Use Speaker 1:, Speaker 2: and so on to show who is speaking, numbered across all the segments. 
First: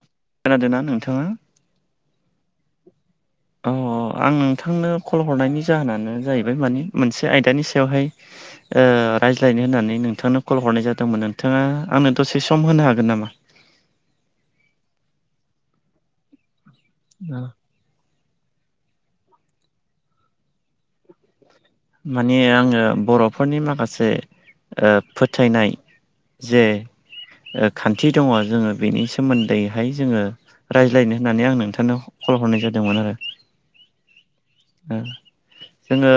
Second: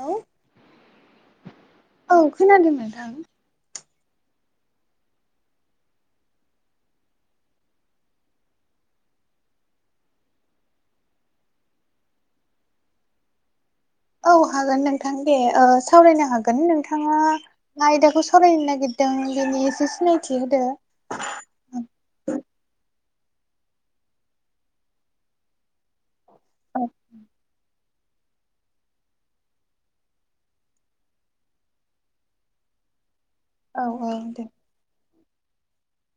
Speaker 1: औ
Speaker 2: खोनादों ना नोंथाङा?
Speaker 1: औ खोनादों नोंथां।
Speaker 2: अ आं नोंथांनो कल हरनायनि जाहोनानो जाहैबाय मानि मोनसे आयदानि सायावहाय। ओ रायज्लायनो होननानै नोंथांनो कल हरनाय जादोंमोन नोंथाङा आंनो दसे सम होनो हागोन नामा।
Speaker 1: औ हागोन नोंथां दे सावरायनो हागोन नोंथाङा आयदाखौ सावरायनो नागिरदों बेनि एसे सिनायथि होदो
Speaker 2: माने आङो बर'फोरनि माखासे फोथायनाय जे खान्थि दङ जोङो बेनि सोमोन्दैहाय जोङो रायज्लायनो होननानै आं नोंथांनो खल हरनाय जादोंमोन आरो।
Speaker 1: औ औ दे।
Speaker 2: जोङो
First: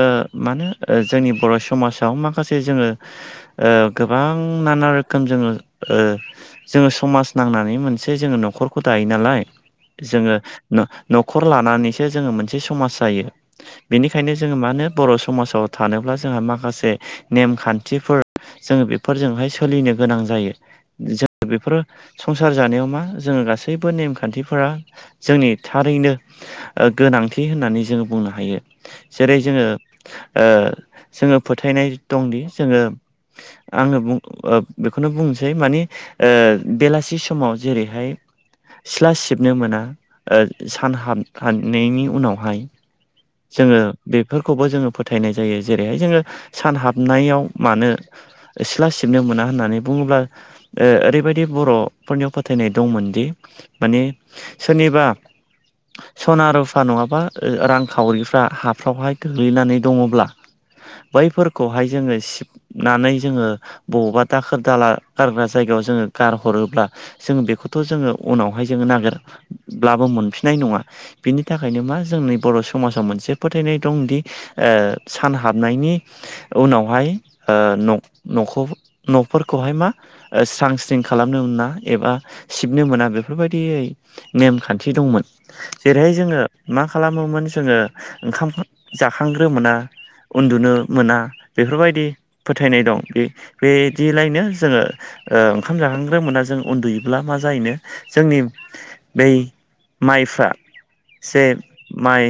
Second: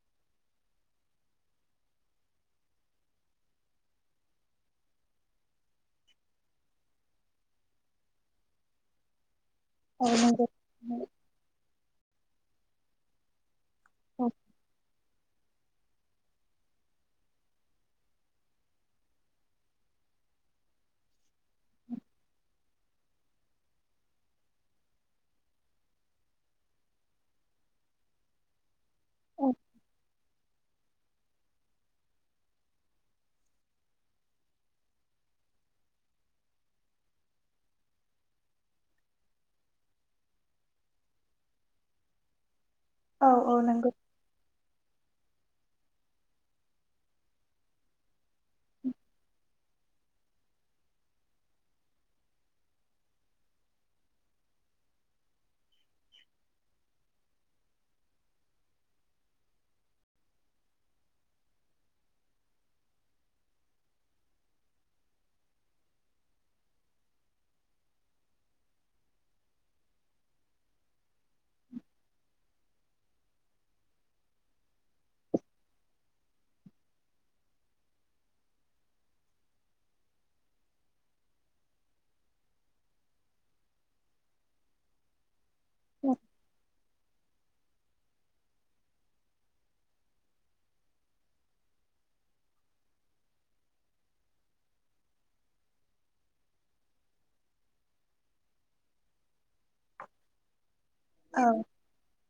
Speaker 2: मानो जोंनि बर' समाजाव माखासे जोङो ओ गोबां नाना रोखोम जोङो ओ जोङो समाज नांनानै मोनसे जोङो न'खरखौ दायो नालाय
Speaker 1: औ
Speaker 2: जोङो
Speaker 1: नंगौ
Speaker 2: न'खर लानानैसो जोङो मोनसे समाज जायो। बेनिखायनो जोङो मा होनो बर' समाजाव थानोब्ला जोंहा माखासे नेमखान्थिफोर जोङो बेफोरजोंहाय सोलिनो गोनां जायो। जों बेफोरो संसार जानायाव मा जोङो गासैबो नेमखान्थिफोरा जोंनि थारैनो गोनांथि होननानै जोङो बुंनो हायो जेरै जोङो जोङो फोथायनाय दंदि जोङो आंडो़ बुं बेखौनो बुंनोसै मानि ओ बेलासि समाव जेरैहाय सिथ्ला सिबनो मोना सान हाबहनायनि उनावहाय
Speaker 1: औ औ
Speaker 2: जोङो
Speaker 1: नंगौ
Speaker 2: बेफोर खौबो जोङो फोथायनाय जायो जेरैहाय जोङो सान हाबनायाव मानो। सि सिला सिबनो मोना होननानै बुङोब्ला। ओ ओरैबायदि बर'फोरनियाव फोथायनाय दंमोनदि माने सोरनिबा सना रुफा नङाबा रांखावरिफ्रा हाफ्रावहाय गोग्लैनानै दङब्ला बैफोरखौहाय जोङो सिब नानै जोङो बबावबा दाखोर दाला गारग्रा जायगायाव जोङो गारहरोब्ला जोङो बेखौथ' जोङो उनावहाय जोङो नागिरब्लाबो मोनफिननाय नङा। बिनि थाखायनो मा जोंनि बर' समाजाव मोनसे फोथायनाय दंदि ओ सान हाबनायनि उनावहाय' ओ न'फोरखौहाय मा। स्रां स्रिं खालामनो मोना एबा सिबनो मोना बेफोरबायदियै नेमखान्थि दंमोन जेरैहाय
Speaker 1: औ
Speaker 2: जोङो मा खालामोमोन जोङो ओंखाम। जाखांग्रो मोना उन्दुनो मोना बेफोरबायदि फोथायनाय दं बे बिदिलायनो जोङो ओ ओंखाम जाखांग्रोमोना जों उन्दुयोब्ला मा जाहोनो जोंनि बै माइफ्रा जे
Speaker 1: औ
Speaker 2: माइ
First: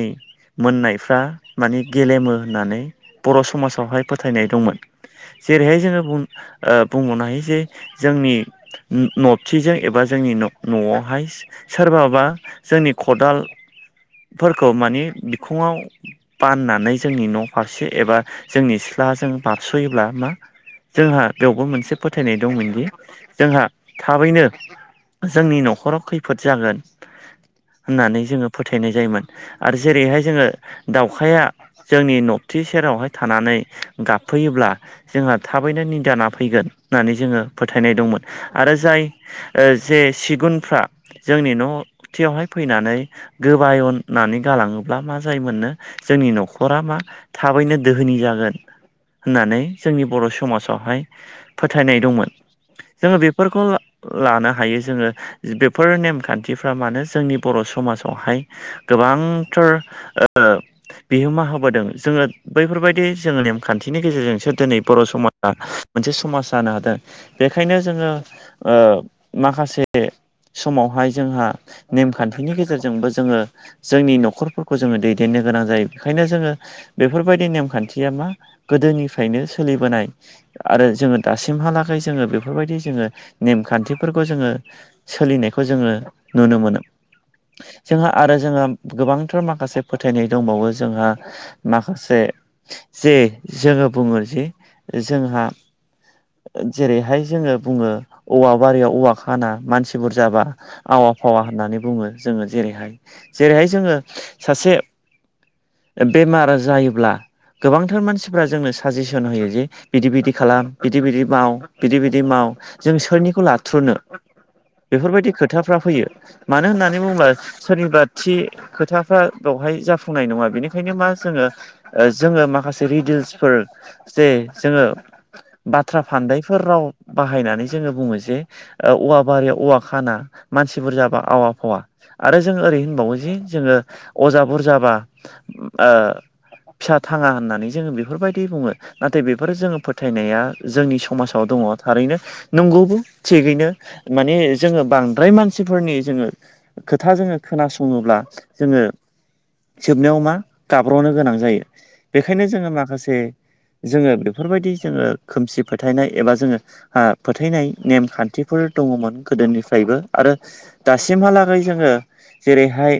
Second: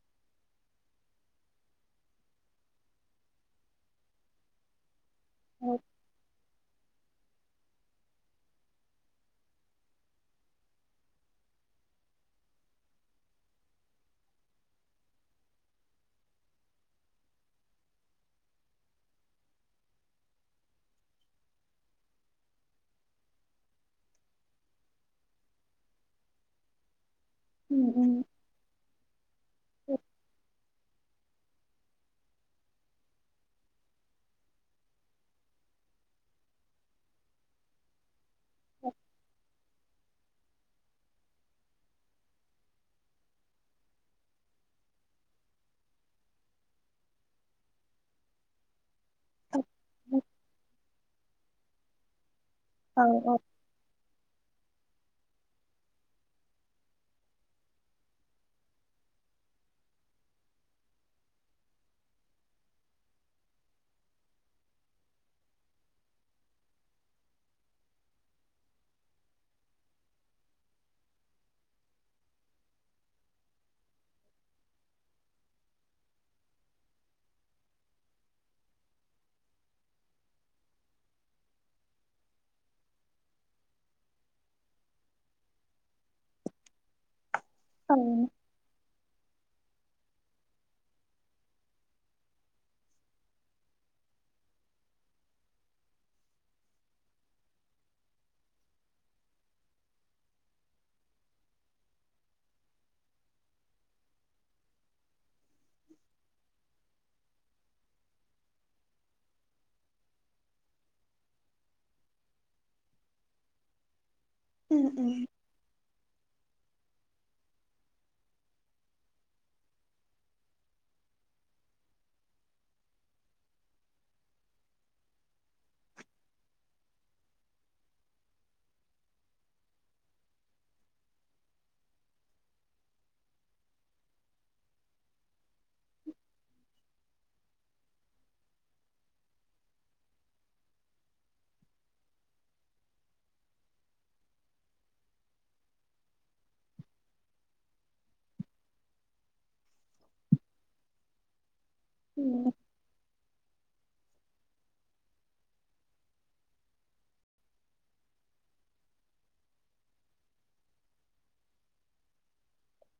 Speaker 2: मोननायफ्रा माने गेलेमो होननानै बर' समाजावहाय फोथायनाय दंमोन।
Speaker 1: औ
Speaker 2: जेरैहाय बुं बुंनो हायो जे जोंनि नबथिजों एबा जोंनि न'आवहाय सोरबाबा जोंनि खदालफोरखौ माने बिखुङाव बाननानै जोंनि न' फारसे एबा जोंनि सिथ्लाजों बारस'योब्ला मा जोंहा बेवबो मोनसे फोथायनाय दंमोनदि जोंहा थाबैनो जोंनि न'खराव खैफोद जागोन। होननानै जोङो फोथायनाय जायोमोन आरो जेरैहाय जोङो दाावखाया जोंनि नबथि सेरावहाय थानानै गाबफैयोब्ला जोंहा थाबैनो निदाना फैगोन होननानै जोङो फोथायनाय दंमोन आरो जाय जे सिगुनफ्रा जोंनि न'थियावहाय फैनानै गोबायननानै गालाङोब्ला मा जायोमोननो जोंनि न'खरा मा थाबैनो दोहोनि जागोन। होननानै जोंनि बर' समाजावहाय फोथायनाय दंमोन।
Speaker 1: औ
Speaker 2: जोङो बेफोरखौ लानो हायो जोङो बेफोर नेमखान्थिफ्रा मानो जोंनि बर' समाजावहाय गोबांथार बिहोमा होबोदों जोङो बैफोरबायदि जोङो नेमखान्थिनि गेजेरजोंसो दिनै बर' समाजा मोनसे समाज जानो हादों। बेखायनो जोङो ओ माखासे समावहाय जोंहा नेमखान्थिनि गेजेरजोंबो जोङो जोंनि न'खरफोरखौ जोङो दैद देननो गोनां जायो। बेखायनो जोङो बेफोरबायदि नेमखान्थिया मा गोदोनिफ्रायनो सोलिबोनाय आरो जोङो दासिमहालागै जोङो बेफोरबायदि जोङो नेमखान्थिफोरखौ जोङो सोलिनायखौ जोङो नुनो मोनो। जोंहा आरो जोङो गोबांथार माखासे फोथायनाय दंबावो जोंहा माखासे जे जोङो बुङो जे जोंहा जेरैहाय जोङो बुङो औवा बारियाव औवा खाना मानसि बुरजाबा आवा फावा होननानै बुङो जोङो जेरैहाय जेरैहाय जोङो सासे बेमार जायोब्ला गोबांथार मानसिफ्रा जोंनो साजेसन होयो जे बिदि बिदि खालाम, बिदि बिदि माव, बिदि बिदि माव जों सोरनिखौ लाथ्र'नो बेफोरबायदि खोथा खोथाफ्रा फैयो। मानो होननानै बुङोब्ला सोरनिबा थि खोथाफ्रा बेवहाय जाफुंनाय नङा। बेनिखायनो मा जोङो जोङो माखासे डितेइल्सफोर जे जोङो बाथ्रा फान्दायफोर राव बाहायनानै जोङो बुङो जे औवा बारियाव औवा खाना मानसिफोर जाबा आवा फावा आरो जों ओरै होनबावो जि जोङो अजा बुरजाबा फिसा थाङा होननानै जोङो बेफोरबायदि बुङो। नाथाय बेफोर जोङो फोथायनाया जोंनि समाजाव दङ। थारैनो नंगौबो थिगैनो माने जोङो बांद्राय मानसिफोरनि जोङो खोथा जोङो खोनासङोब्ला जोङो जोबनायाव मा गाब्र'नो गोनां जायो। बेखायनो जोङो माखासे जोङो बेफोरबायदि जोङो खोमसि फोथायनाय एबा जोङो फोथायनाय नेम खान्थिफोर दङमोन गोदोनिफ्रायबो आरो दासिमहालागै जोङो जेरैहाय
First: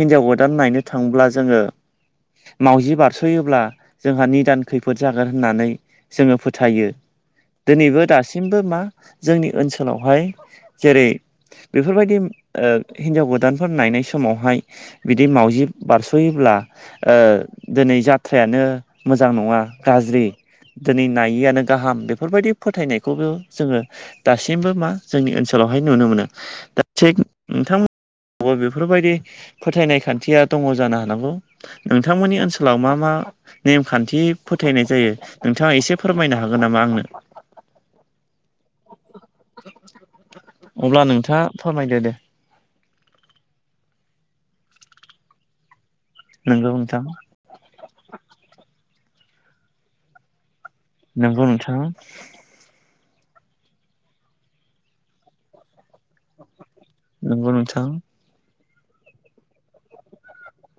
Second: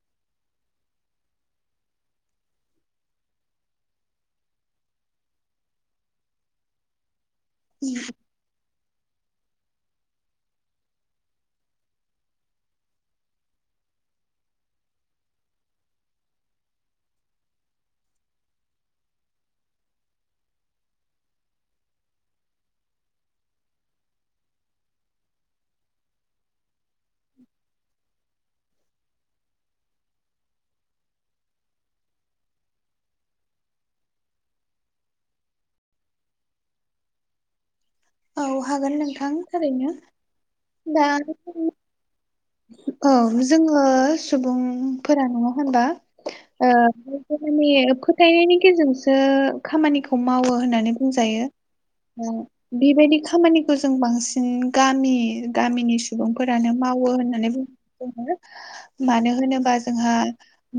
Speaker 2: हिनजाव गोदान नायनो थाङोब्ला जोङो मावजि बारस'योब्ला जोंहा निदान खैफोद जागोन होननानै जोङो फोथायो। दिनैबो दासिम सिमबो मा जोंनि ओनसोलावहाय जेरै- बेफोरबायदि हिन्जाव गोदानफोर नायनाय समावहाय बिदि मावजि बारस'योब्ला ओ दिनै जाथ्रायानो मोजां नङा गाज्रि। दिनै नायिआनो गाहाम बेफोरबायदि फोथायनायखौबो जोङो दासिमबो मा जोंनि ओनसोलावहाय नुनो मोनो। थिग नोंथांमोन बेफोरबायदि फोथायनाय खान्थिया दङ जानो हानांगौ। नोंथांमोननि ओनसोलाव मा मा नेमखान्थि फोथायनाय जायो नोंथाङा एसे फोरमायनो हागोन नामा आंनो।
Speaker 1: औ हागोन नोंथां ओारैनो दा
Speaker 2: खायदे दे।
Speaker 1: औ जोङो सुबुंफोरा नङा होनबा
Speaker 2: नंगौ
Speaker 1: ओ
Speaker 2: नोंथां
Speaker 1: फथानि- फोथायनायनि गेजेरजोंसो खामानिखौ मावो होननानै
Speaker 2: नंगौ
Speaker 1: बुंजायो।
Speaker 2: नोंथां
Speaker 1: बेबायदि खामानिखौ जों बांसिन गामि गामिनि सुबुंफोरानो मावो होन
Speaker 2: नंगौ नोंथां
Speaker 1: मानो होनोबा जोंहा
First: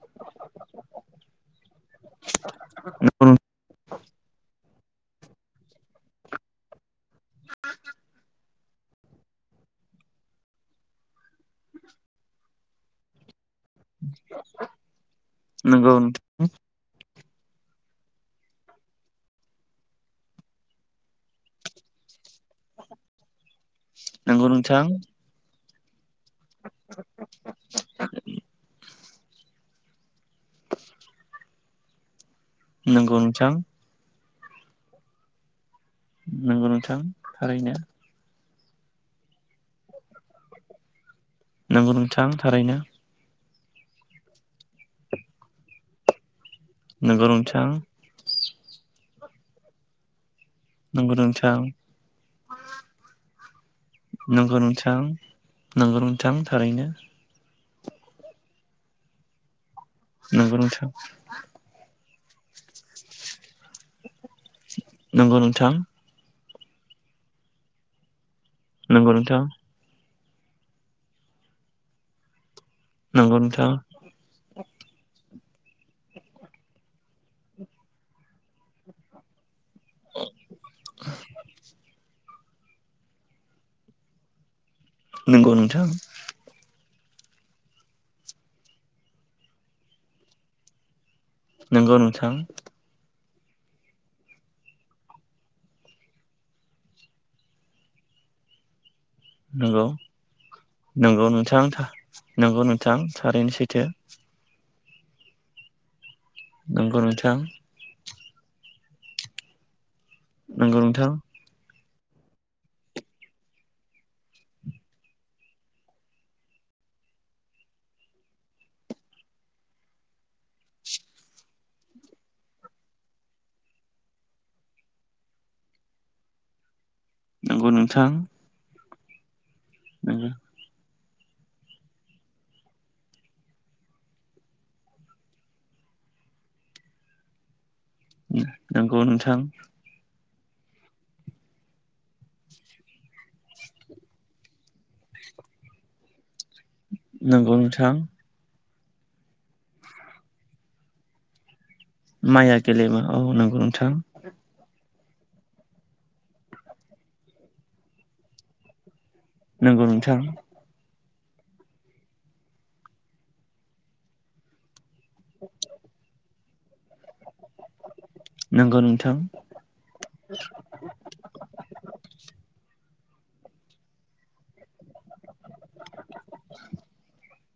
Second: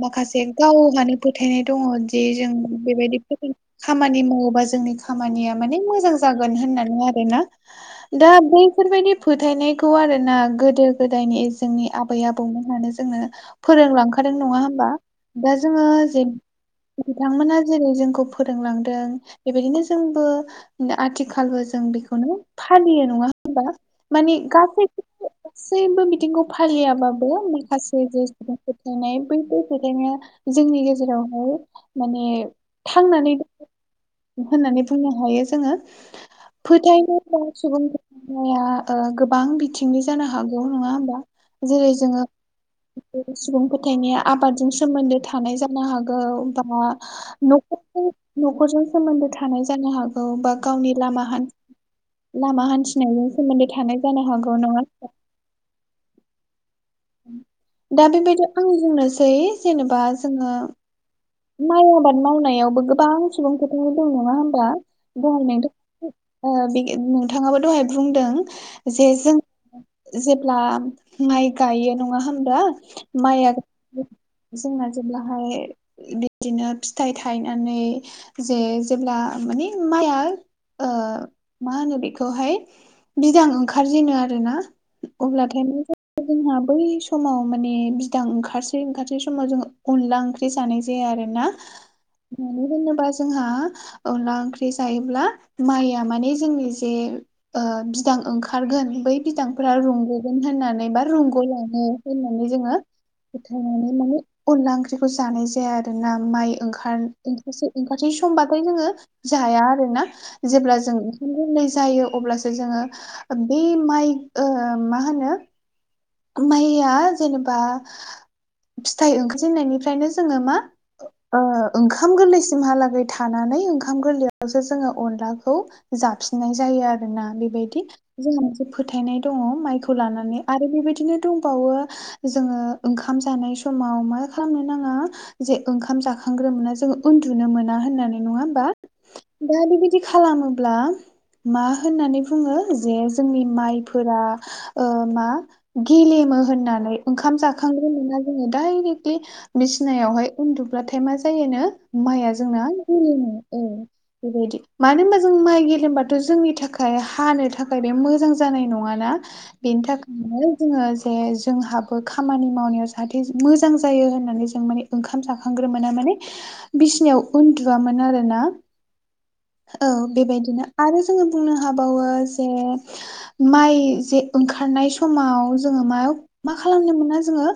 Speaker 1: माखासे गावहानो फोथायनाय दङ जे जों बेबायदि
Speaker 2: नंगौ
Speaker 1: फो खामानि मावोबा जोंनि खामानिया माने मोजां जागोन होननानै आरोना। दा बैफोरबायाददि फोथायनायखौ आरो ना गोदो गोदायनि जोंनि आबै आबौमोन मानो जोंनो फोरोंलांखादों नङा होमबा दा जोङो
Speaker 2: नंगौ
Speaker 1: जेब बिथांमोना जेरै जोंखौ फोरोंलांदों बेबायदिनो जोंबो आथिखालबो जों बेखौनो फालियो नङा होनबा। मानि गासै
Speaker 2: नोंथां
Speaker 1: सैबो मिथिं फालियाबाबो माखासे जे सुबुंफोरथायनाय बैफोर बेखायनो जोंनि गेजेरावहाय माने
Speaker 2: नंगौ
Speaker 1: थांनानै
Speaker 2: नोंथां
Speaker 1: होननानै बुंनो हायो जोङो
Speaker 2: नंगौ नोंथां
Speaker 1: फोथायनो गोनां
Speaker 2: थारैनो
Speaker 1: सुबुं निया गोबां बिथिंनि जानो हागौ नङा होमबा जेरै
Speaker 2: नंगौ
Speaker 1: जोङो
Speaker 2: नोंथां थारैनो
Speaker 1: सुबुं फोथायनाय आबादजों सोमोन्दो थानाय जानो हागौ बा
Speaker 2: नंगौ नोंथां
Speaker 1: नखरजों नखरजों सोमोनदो थानाय जानो हाग औ बा गावनि
Speaker 2: नंगौ
Speaker 1: लामा हान्थ
Speaker 2: नोंथां
Speaker 1: लामा हान्थिनायनि सोमोन्दै थानाय जानो हागौ नङा होमबा।
Speaker 2: नागौ नोंथां थारैनो।
Speaker 1: दा बेबायदि आं बुंनोसै जेनेबा जोङो
Speaker 2: नंगौ नोंथां
Speaker 1: माइ आबाद मावनायावबो गोबां सुबुं फोथायनाय दं नङा होमबा
Speaker 2: नंगौ
Speaker 1: गाहायथ
Speaker 2: नोंथां
Speaker 1: ओ बे नोंथाङाबो दहाय बुंदों जे
Speaker 2: नंगौ
Speaker 1: जों
Speaker 2: नोंथां
Speaker 1: जेब्ला माइ गायो नङा होमब्ला
Speaker 2: नंगौ
Speaker 1: माइआ
Speaker 2: नोंथां
Speaker 1: जोंना जेब्लाहाय बिदिनो फिथाइ थायनानै जे जेब्ला मानि माइआ ओ मा होनो बे खौहाय बिदां ओंखारजेनो आरोना
Speaker 2: नंगौ
Speaker 1: अब्लाथाय मा
Speaker 2: नोंथां
Speaker 1: जोंहा बै समाव माने बिदां ओंखारसै ओंखारसै समाव जों अनला ओंख्रि जानाय जाया आरो ना।
Speaker 2: नंगौ नोंथां
Speaker 1: मानो होनोबा जोंहा अनला ओंख्रि जायोब्ला माइया माने जोंनि जे ओ बिदां ओंखारगोन बै बिदांफोरा
Speaker 2: नंगौ
Speaker 1: रुंग'गोन होननानै बा
Speaker 2: नंगौ
Speaker 1: रुंग'
Speaker 2: नोंथां
Speaker 1: लाङो होननानै
Speaker 2: नंगौ
Speaker 1: जोङो
Speaker 2: नोंथां थारैनो सैथो
Speaker 1: फोथायनानै माने अनला ओंख्रिखौ जानाय जाया आरो ना माइ ओंखार
Speaker 2: नंगौ नोंथां
Speaker 1: ओंखारसै ओंखारसै समबाथाय जोङो जाया आरो ना। जेब्ला
Speaker 2: नंगौ
Speaker 1: जों
Speaker 2: नोंथां
Speaker 1: ओंखाम गोरलै जायो अब्लासो जोङो बे माइ ओ मा होनो माइया जेनेबा फिथाइ ओंखारजेननायनिफ्रायनो जोङो मा ओ ओंखाम गोरलैसिमहालागै थानानै ओंखाम गोरलैयावसो जोङो अनलाखौ जाफिननाय जायो आरो। आरोना
Speaker 2: नंगौ
Speaker 1: बेबायदि
Speaker 2: नोंथां
Speaker 1: जोंहा मोनसे फोथायनाय दङ माइखौ
Speaker 2: नंगौ
Speaker 1: लानानै। आरो बेबायदि बिदिनो दंबावो जोङो ओंखाम जानाय समाव मा खालामनो नाङा जे ओंखाम जाखांग्रोमोना जोङो उन्दुनो मोना होननानै नङा होमबा
Speaker 2: नंगौ नोंथां
Speaker 1: दा बिदि बिदि खालामोब्ला मा होननानै बुङो जे जोंनि माइफोरा ओ मा गेलेमो होननानै ओंखाम
Speaker 2: नंगौ नोंथां
Speaker 1: जाखांग्रोमोना जोङो डायरेक्टलि बिसिनायावहाय उन्दुब्लाथाय मा जायोनो माइया जोंना
Speaker 2: गेलेमा
Speaker 1: गेलेमो
Speaker 2: नंगौ
Speaker 1: औ
Speaker 2: नोंथां
Speaker 1: बेबायदि मानो होनबा जों माइ गेलेमबाथ' जोंनि थाखाय हानो थाखाय बे मोजां जानाय नङाना बेनि
Speaker 2: नंगौ नोंथां
Speaker 1: थाखायनो जोङो जे जोंहाबो खामानि मावनायाव जाहाथे मोजां जायो होननानै जों माने ओंखाम जाखांग्रोमोना माने बिसिनायाव उन्दुआमोन आरो ना
Speaker 2: नंगौ नोंथां
Speaker 1: औ बेबायदिनो आरो जोङो बुंनो हाबावो जे माइ जे ओंखारनाय समाव जोङो मा मा खालामनो मोना जोङो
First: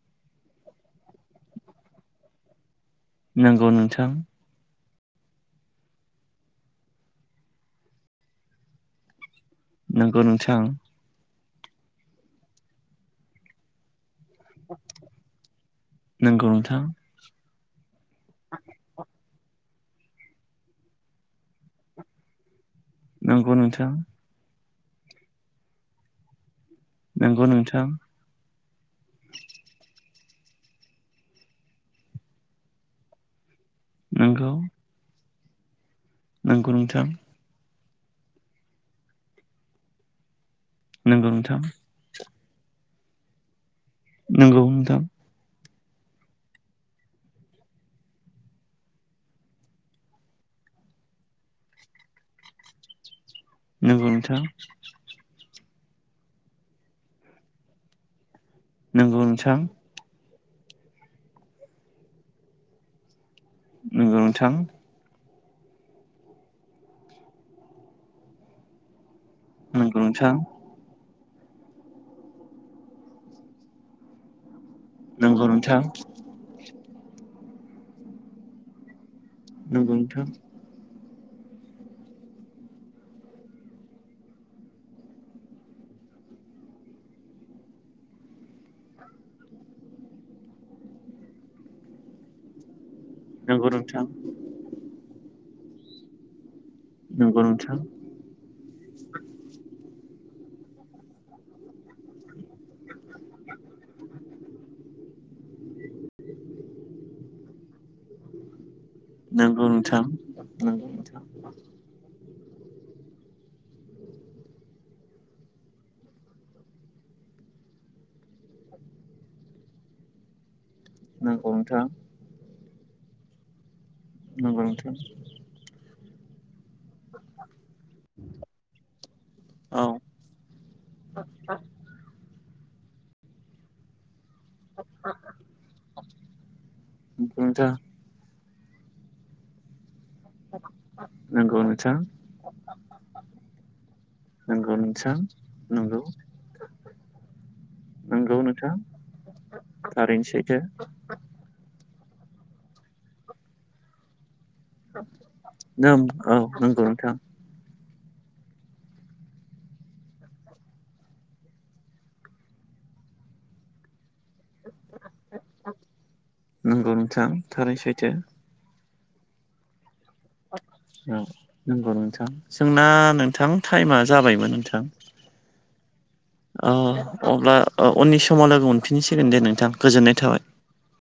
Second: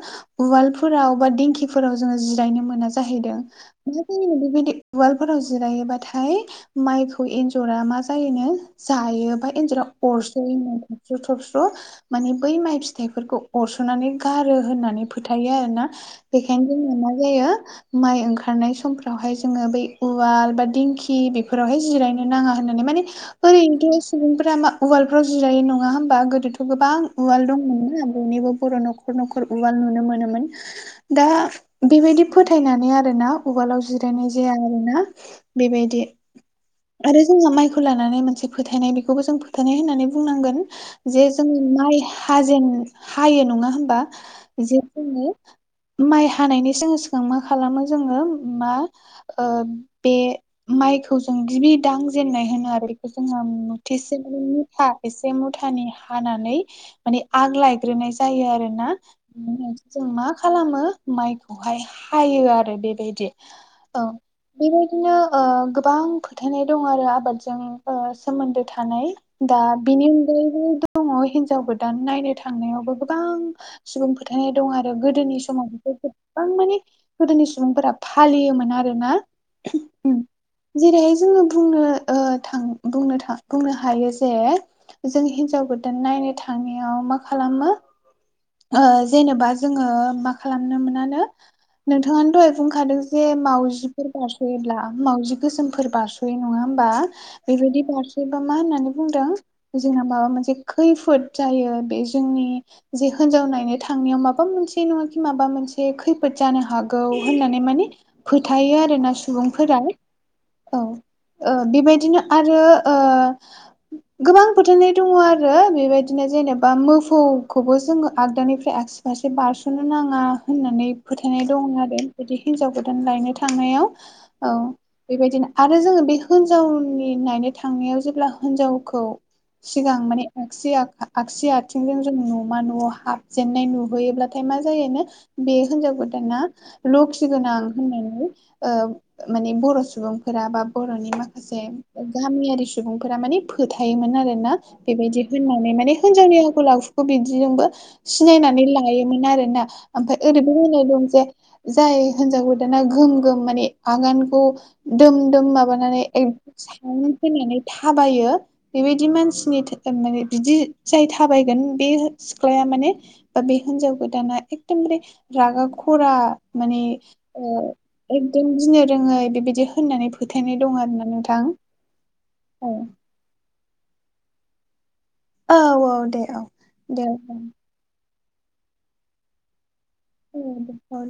Speaker 1: उवालफोराव बा दिंखिफोराव जोङो जिरायनो मोना जाहैदों
Speaker 2: नंगौ
Speaker 1: मा
Speaker 2: नोंथां
Speaker 1: जायो बेबायदि उवालफोराव जिरायोबाथाय माइखौ एन्जरा मा जायोनो जायो बा एन्जरा
Speaker 2: नंगौ नोंथां
Speaker 1: अरसयोनो थबस्र' थबस्र' माने बै माइ फिथाइफोरखौ अरस'नानै गारो होननानै फोथायो आरो ना
Speaker 2: नंगौ
Speaker 1: बेखायनो
Speaker 2: नोंथां
Speaker 1: जोंना मा जायो माइ ओंखारनाय समफोरावहाय जोङो बै उवाल बा दिंखि बेफोरावहाय जिरायनो नाङा होननानै माने
Speaker 2: नंगौ नोंथां
Speaker 1: ओरैनोथ' सुबुंफोरा मा उवालफ्राव जिरायो नङा होमबा गोदोथ' गोबां
Speaker 2: नंगौ
Speaker 1: उवाल
Speaker 2: नोंथां
Speaker 1: दंमोन ना बयनिबो बर' न'खर न'खर उवाल नुनो मोनोमोन दा बेबायदि फोथायनानै आरोना उवालाव जिरायनाय जाया आरोना बेबायदि
Speaker 2: नांगौ नोंथां
Speaker 1: आरो जोंहा माइखौ लानानै मोनसे फोथायनाय बेखौबो जों फोथायनाय होननानै बुंनांगो जे
Speaker 2: नंगौ
Speaker 1: जोंङो
Speaker 2: नोंथां
Speaker 1: माइ हाजेन हायो नङा होमबा
Speaker 2: नंगौ
Speaker 1: जे
Speaker 2: नोंथां
Speaker 1: जोङो माइ हानायनि सिगां सिगां मा खालामो जोङो मा बे माइखौ जों गिबि दांजेननाय होनो आरो बेखौ जो
Speaker 2: नंगौ
Speaker 1: मथिसे माने
Speaker 2: नोंथां
Speaker 1: मोथा एसे मुथानि हानानै माने आग लायग्रोनाय जायो आरो ना
Speaker 2: नंगौ नोंथां
Speaker 1: जों मा खालामो माइखौहाय हायो आरो बेबायदि अ
Speaker 2: नंगौ नोंथां
Speaker 1: बेबायदि बिदिनो गोबां फोथायनाय दं आरो आबादजों सोमोन्दो थानाय दा बिनि अनगायैबो दङ हिनजाव गोदान नायनो थांनायावबो गोबां सुबुं फोथायनाय दं आरो गोदोनि
Speaker 2: नंगौ
Speaker 1: समाव
Speaker 2: नोंथां
Speaker 1: बेफोर गोबां माने गोदोनि सुबुंफोरा फालियोमोन आरो ना
Speaker 2: न [unintelligible]
Speaker 1: जेरैहाय जोङो बुंनो थ बुंनो हायो जे जों हिनजाव गोदान नायनो थांनायाव मा खालामो जेनेबा जोङो मा खालामनो मोनानो नोंथाङानो दहाय बुंखादों जे
Speaker 2: नोंथां
Speaker 1: मावजिफोर बारस'योब्ला म मावजि गोसोमफोर बारस' नङा होमबा
Speaker 2: नंगौ नोंथां नंगौ नोंथां
Speaker 1: बेबायदि बार बेबा मा होननानै बुंदों जोंहा माबा मोनसे खैफोद जायो बे जोंनि जे हिनजाव नायनो थांनायाव माबा मोनसे नङाि माबा मोनसे खैफोद जानो हागौ होननानै माने फोथायो आरो
Speaker 2: नंगौ नोंथां नंगौ
Speaker 1: सुबुंफोरा
Speaker 2: नोंथां नंगौ
Speaker 1: औ
Speaker 2: नोंथां
Speaker 1: बेबायदिनो आरो गोबां बोथोरनि दङ आरो बेबायदिनो जेनेबा मफ थौखौबो जोङो आगदानिफ्राय आगसि फारसे बारस'नो नाङा होननानै
Speaker 2: नंगौ
Speaker 1: फोथायनाय दं
Speaker 2: नोंथां
Speaker 1: आरो बिदि हिनजाव गोदान लायनो थांनायाव औ
Speaker 2: नंगौ नोंथां
Speaker 1: बेबायदिनो आरो जोङो बे हिन्जावनि नायनो थांनायाव जेब्ला हिनजावखौ
Speaker 2: औ
Speaker 1: सिगां माने आगसि आगसिया आथिंजों जोंङ मा न'आव हाबजेननाय नुहैयो हाथाय मा जायो बे हिनजाव गोदाना लखि
Speaker 2: नंगौ
Speaker 1: गोनां
Speaker 2: नोंथां
Speaker 1: होननानै माने बर' सुबुंफोरा बा बर'नि माखासे
Speaker 2: नंगौ नोंथां
Speaker 1: गामियारि सुबुंफोरा माने फोथायोमोन आरो ना
Speaker 2: नंगौ नोंथां
Speaker 1: बेबायदि होननानै माने
Speaker 2: नंगौ
Speaker 1: हिनजावनियाव बि
Speaker 2: नंगौ
Speaker 1: सिनायनानै
Speaker 2: नोंथां
Speaker 1: लोना म
Speaker 2: थारैनो सैथो
Speaker 1: ओैनाय मोनसे जाय हिनजावखौ दाना गोम गोम माने आगानखौ दोम दोम
Speaker 2: नोम
Speaker 1: माबानानै ए
Speaker 2: औ
Speaker 1: स
Speaker 2: नंगौ नोंथां
Speaker 1: फैनानै थाबायो बेबायदि मानसिनि माने बिदि जाय थाबायगोन बे सिख्लाया माने बा बे हिनजाव गोदाना एखदमबारे रागा खरा माने
Speaker 2: नंगौ नोंथां थारै सैथो
Speaker 1: आ जों गिनो रोङै बेबायदि होननानै फोथायनाय दं आरोना
Speaker 2: औ
Speaker 1: नोंथां
Speaker 2: नंगौ नोंथां
Speaker 1: औ
Speaker 2: जोंना नोंथां टाइमा जाबायमोन नोंथां
Speaker 1: औ औ दे औ
Speaker 2: अ
Speaker 1: दे औ
Speaker 2: अब्ला उननि समाव लोगो मोनफिनसिगोन दे नोंथां गोजोननाय थाबाय
Speaker 1: [unintelligible]